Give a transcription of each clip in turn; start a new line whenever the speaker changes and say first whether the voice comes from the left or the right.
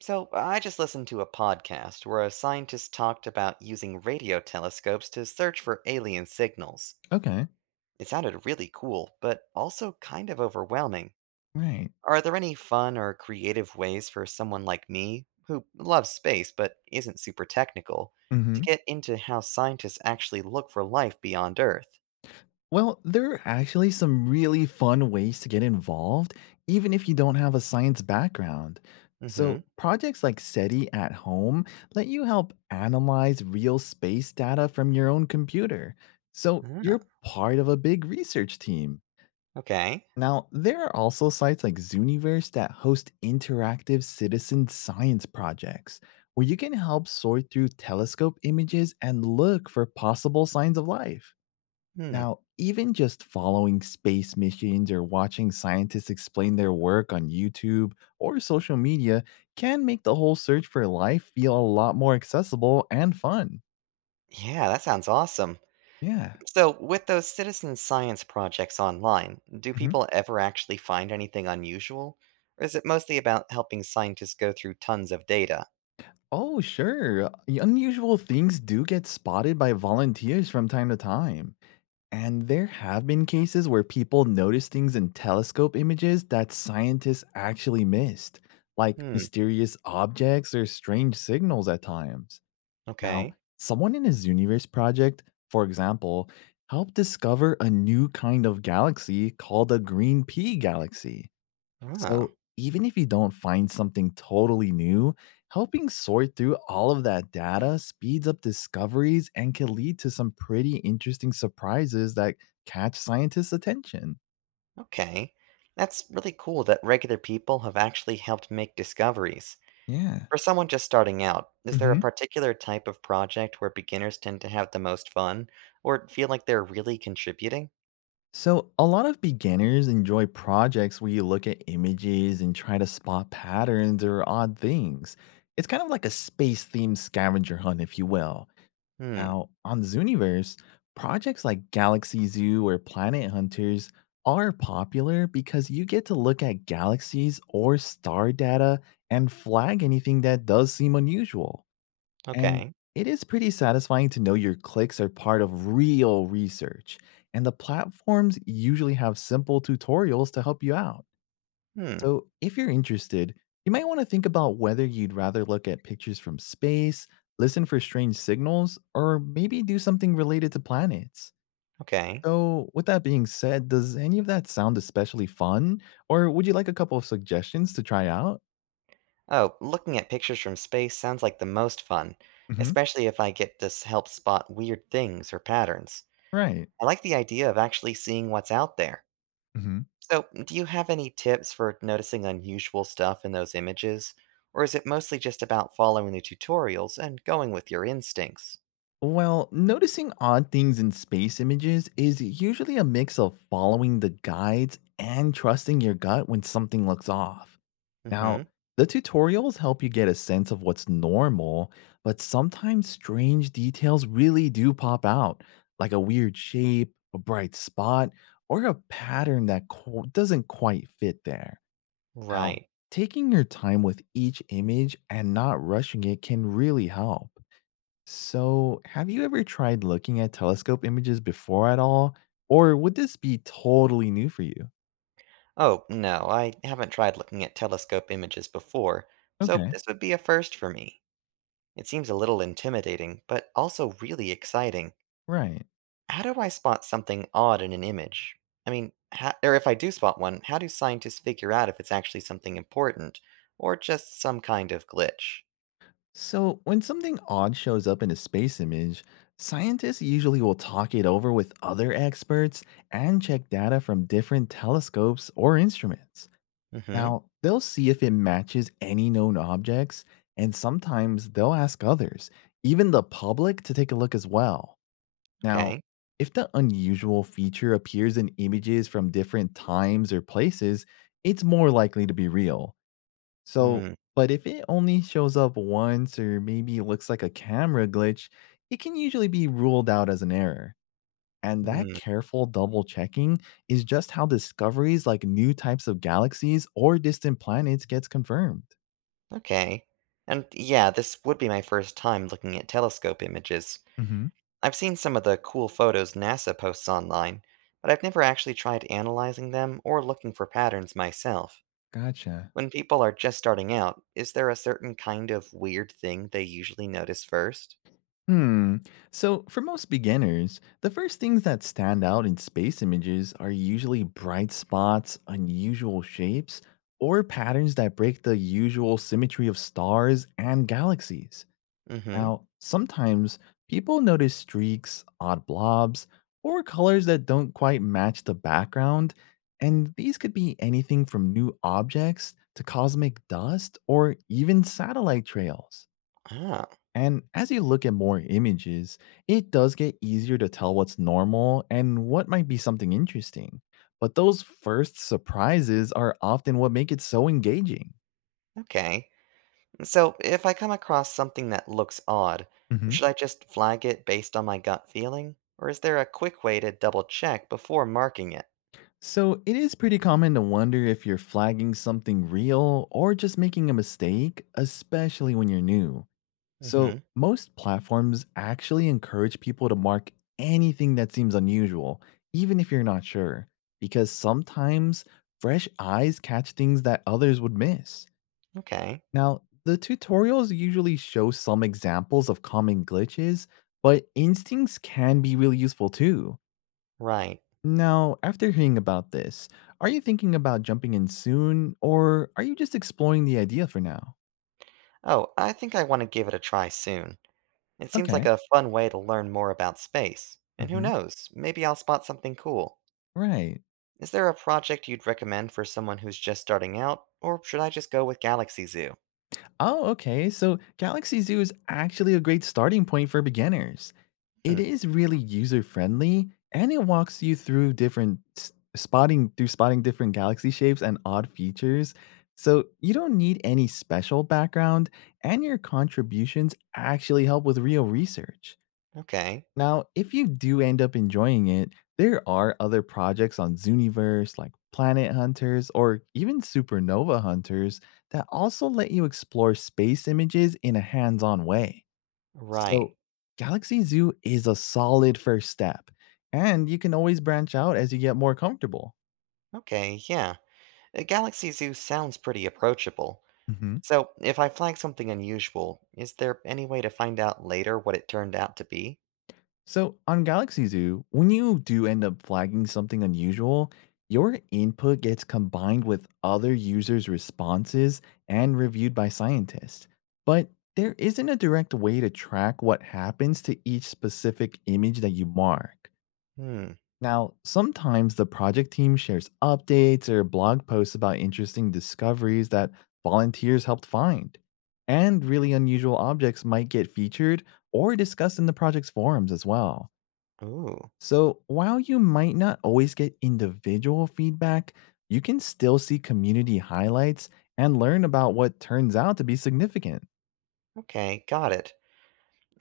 right: So, I just listened to a podcast where a scientist talked about using radio telescopes to search for alien signals.
left: Okay.
right: It sounded really cool, but also kind of overwhelming.
left: Right.
right: Are there any fun or creative ways for someone like me, who loves space but isn't super technical, to
left: hmm
right: get into how scientists actually look for life beyond Earth?
left: Well, there are actually some really fun ways to get involved, even if you don't have a science background.
right: Mm hmm.
left: So, projects like SETI at home let you help analyze real space data from your own computer. So,
right: Ah,
left: you're part of a big research team.
right: okay.
left: Now, there are also sites like Zooniverse that host interactive citizen science projects where you can help sort through telescope images and look for possible signs of life.
right: Hmm.
left: Now, even just following space missions or watching scientists explain their work on YouTube or social media can make the whole search for life feel a lot more accessible and fun.
right: Yeah, that sounds awesome.
left: Yeah.
right: So, with those citizen science projects online, do
left: Mhm.
right: people ever actually find anything unusual? Or is it mostly about helping scientists go through tons of data?
left: Oh, sure. Unusual things do get spotted by volunteers from time to time. And there have been cases where people notice things in telescope images that scientists actually missed, like
right: Hmm,
left: mysterious objects or strange signals at times. Now,
right: okay.
left: someone in his universe project, for example, helped discover a new kind of galaxy called a green pea galaxy.
right: Oh,
left: So, even if you don't find something totally new, helping sort through all of that data speeds up discoveries and can lead to some pretty interesting surprises that catch scientists' attention.
right: okay. That's really cool that regular people have actually helped make discoveries.
left: Yeah.
right: For someone just starting out, is there a
left: Mhm.
right: particular type of project where beginners tend to have the most fun or feel like they're really contributing?
left: So, a lot of beginners enjoy projects where you look at images and try to spot patterns or odd things. It's kind of like a space themed scavenger hunt, if you will.
right: Hmm,
left: Now, on Zooniverse, projects like Galaxy Zoo or Planet Hunters are popular because you get to look at galaxies or star data and flag anything that does seem unusual. And
right: okay.
left: it is pretty satisfying to know your clicks are part of real research, and the platforms usually have simple tutorials to help you out.
right: Hmm,
left: So, if you're interested, you might want to think about whether you'd rather look at pictures from space, listen for strange signals, or maybe do something related to planets.
right: okay.
left: So, with that being said, does any of that sound especially fun? Or would you like a couple of suggestions to try out?
right: Oh, looking at pictures from space sounds like the most fun,
left: Hmm.
right: especially if I get to help spot weird things or patterns.
left: Right.
right: I like the idea of actually seeing what's out there.
left: hmm
right: So, do you have any tips for noticing unusual stuff in those images? Or is it mostly just about following the tutorials and going with your instincts?
left: Well, noticing odd things in space images is usually a mix of following the guides and trusting your gut when something looks off.
right: Mm
left: Now,
right: hmm.
left: the tutorials help you get a sense of what's normal, but sometimes strange details really do pop out, like a weird shape, a bright spot, or a pattern that doesn't quite fit there. Now,
right: Right.
left: taking your time with each image and not rushing it can really help. So, have you ever tried looking at telescope images before at all? Or would this be totally new for you?
right: Oh, no, I haven't tried looking at telescope images before, so
left: Okay,
right: this would be a first for me. It seems a little intimidating, but also really exciting.
left: right.
right: How do I spot something odd in an image? I mean, or if I do spot one, how do scientists figure out if it's actually something important or just some kind of glitch?
left: So, when something odd shows up in a space image, scientists usually will talk it over with other experts and check data from different telescopes or instruments.
right: Mm-hmm.
left: Now, they'll see if it matches any known objects, and sometimes they'll ask others, even the public, to take a look as well. Now,
right: Okay.
left: if the unusual feature appears in images from different times or places, it's more likely to be real. So,
right: Hmm.
left: but if it only shows up once or maybe looks like a camera glitch, it can usually be ruled out as an error. And that
right: Hmm.
left: careful double checking is just how discoveries like new types of galaxies or distant planets gets confirmed.
right: Okay. And yeah, this would be my first time looking at telescope images.
left: Hmm.
right: I've seen some of the cool photos NASA posts online, but I've never actually tried analyzing them or looking for patterns myself.
left: Gotcha.
right: When people are just starting out, is there a certain kind of weird thing they usually notice first?
left: Hmm. So, for most beginners, the first things that stand out in space images are usually bright spots, unusual shapes, or patterns that break the usual symmetry of stars and galaxies.
right: Mm-hmm.
left: Now, sometimes people notice streaks, odd blobs, or colors that don't quite match the background, and these could be anything from new objects to cosmic dust or even satellite trails.
right: Ah,
left: And as you look at more images, it does get easier to tell what's normal and what might be something interesting. But those first surprises are often what make it so engaging.
right: okay. So if I come across something that looks odd,
left: hmm
right: should I just flag it based on my gut feeling? Or is there a quick way to double check before marking it?
left: So it is pretty common to wonder if you're flagging something real or just making a mistake, especially when you're new. So,
right: Mm-hmm.
left: most platforms actually encourage people to mark anything that seems unusual, even if you're not sure, because sometimes fresh eyes catch things that others would miss.
right: Okay.
left: Now, the tutorials usually show some examples of common glitches, but instincts can be really useful too.
right: Right.
left: Now, after hearing about this, are you thinking about jumping in soon, or are you just exploring the idea for now?
right: Oh, I think I want to give it a try soon. It seems like
left: Okay.
right: a fun way to learn more about space. And who
left: Hmm.
right: knows, maybe I'll spot something cool.
left: Right.
right: Is there a project you'd recommend for someone who's just starting out, or should I just go with Galaxy Zoo?
left: Oh, okay. So Galaxy Zoo is actually a great starting point for beginners. It
right: Hmm,
left: is really user friendly and it walks you through different spotting through spotting different galaxy shapes and odd features. So you don't need any special background and your contributions actually help with real research.
right: okay.
left: Now, if you do end up enjoying it, there are other projects on Zooniverse like Planet Hunters or even Supernova Hunters that also let you explore space images in a hands on way.
right: Right.
left: So, Galaxy Zoo is a solid first step, and you can always branch out as you get more comfortable.
right: Okay, yeah. A Galaxy Zoo sounds pretty approachable.
left: Mhm.
right: So, if I flag something unusual, is there any way to find out later what it turned out to be?
left: So on Galaxy Zoo, when you do end up flagging something unusual, your input gets combined with other users' responses and reviewed by scientists. But there isn't a direct way to track what happens to each specific image that you mark.
right: Hmm.
left: Now, sometimes the project team shares updates or blog posts about interesting discoveries that volunteers helped find. And really unusual objects might get featured or discussed in the project's forums as well.
right: Ooh.
left: So, while you might not always get individual feedback, you can still see community highlights and learn about what turns out to be significant.
right: Okay, got it.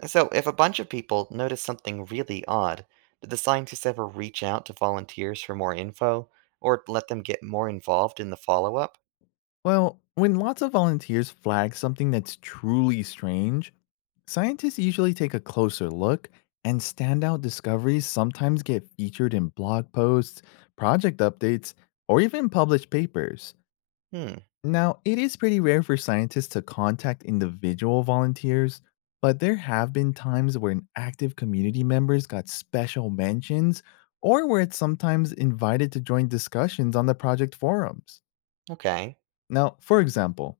right: So, if a bunch of people notice something really odd, do the scientists ever reach out to volunteers for more info, or let them get more involved in the follow up?
left: Well, when lots of volunteers flag something that's truly strange, scientists usually take a closer look, and standout discoveries sometimes get featured in blog posts, project updates, or even published papers.
right: Hmm.
left: Now, it is pretty rare for scientists to contact individual volunteers, but there have been times when active community members got special mentions or were sometimes invited to join discussions on the project forums.
right: Okay.
left: Now, for example,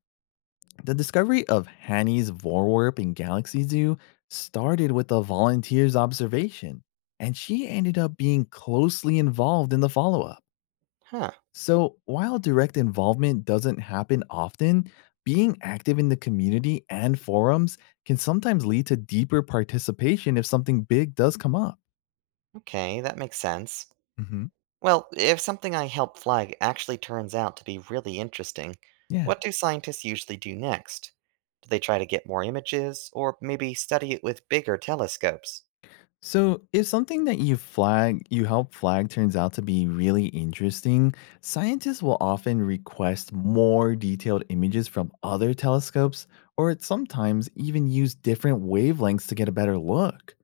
left: the discovery of Hani's Vorwerp in Galaxy Zoo started with a volunteer's observation, and she ended up being closely involved in the follow up.
right: Huh.
left: So, while direct involvement doesn't happen often, being active in the community and forums can sometimes lead to deeper participation if something big does come up.
right: Okay, that makes sense.
left: Hmm.
right: Well, if something I help flag actually turns out to be really interesting,
left: Yeah.
right: what do scientists usually do next? Do they try to get more images, or maybe study it with bigger telescopes?
left: So, if something that you flag, you help flag turns out to be really interesting, scientists will often request more detailed images from other telescopes or sometimes even use different wavelengths to get a better look.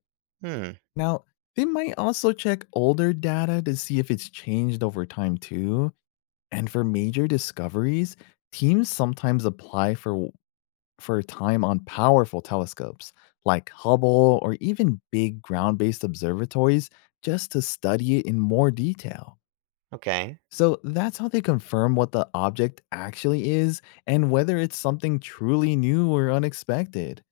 right: Hmm,
left: Now, they might also check older data to see if it's changed over time too. And for major discoveries, teams sometimes apply for time on powerful telescopes like Hubble or even big ground-based observatories just to study it in more detail.
right: okay,
left: So that's how they confirm what the object actually is and whether it's something truly new or unexpected.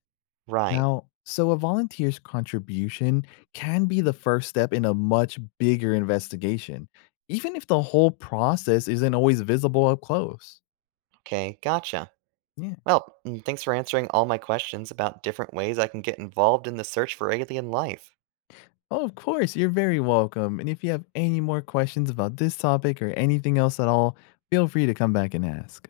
right: right,
left: Now, so a volunteer's contribution can be the first step in a much bigger investigation, even if the whole process isn't always visible up close.
right: okay, gotcha.
left: Yeah.
right: Well, thanks for answering all my questions about different ways I can get involved in the search for alien life.
left: Oh, of course, you're very welcome. And if you have any more questions about this topic or anything else at all, feel free to come back and ask.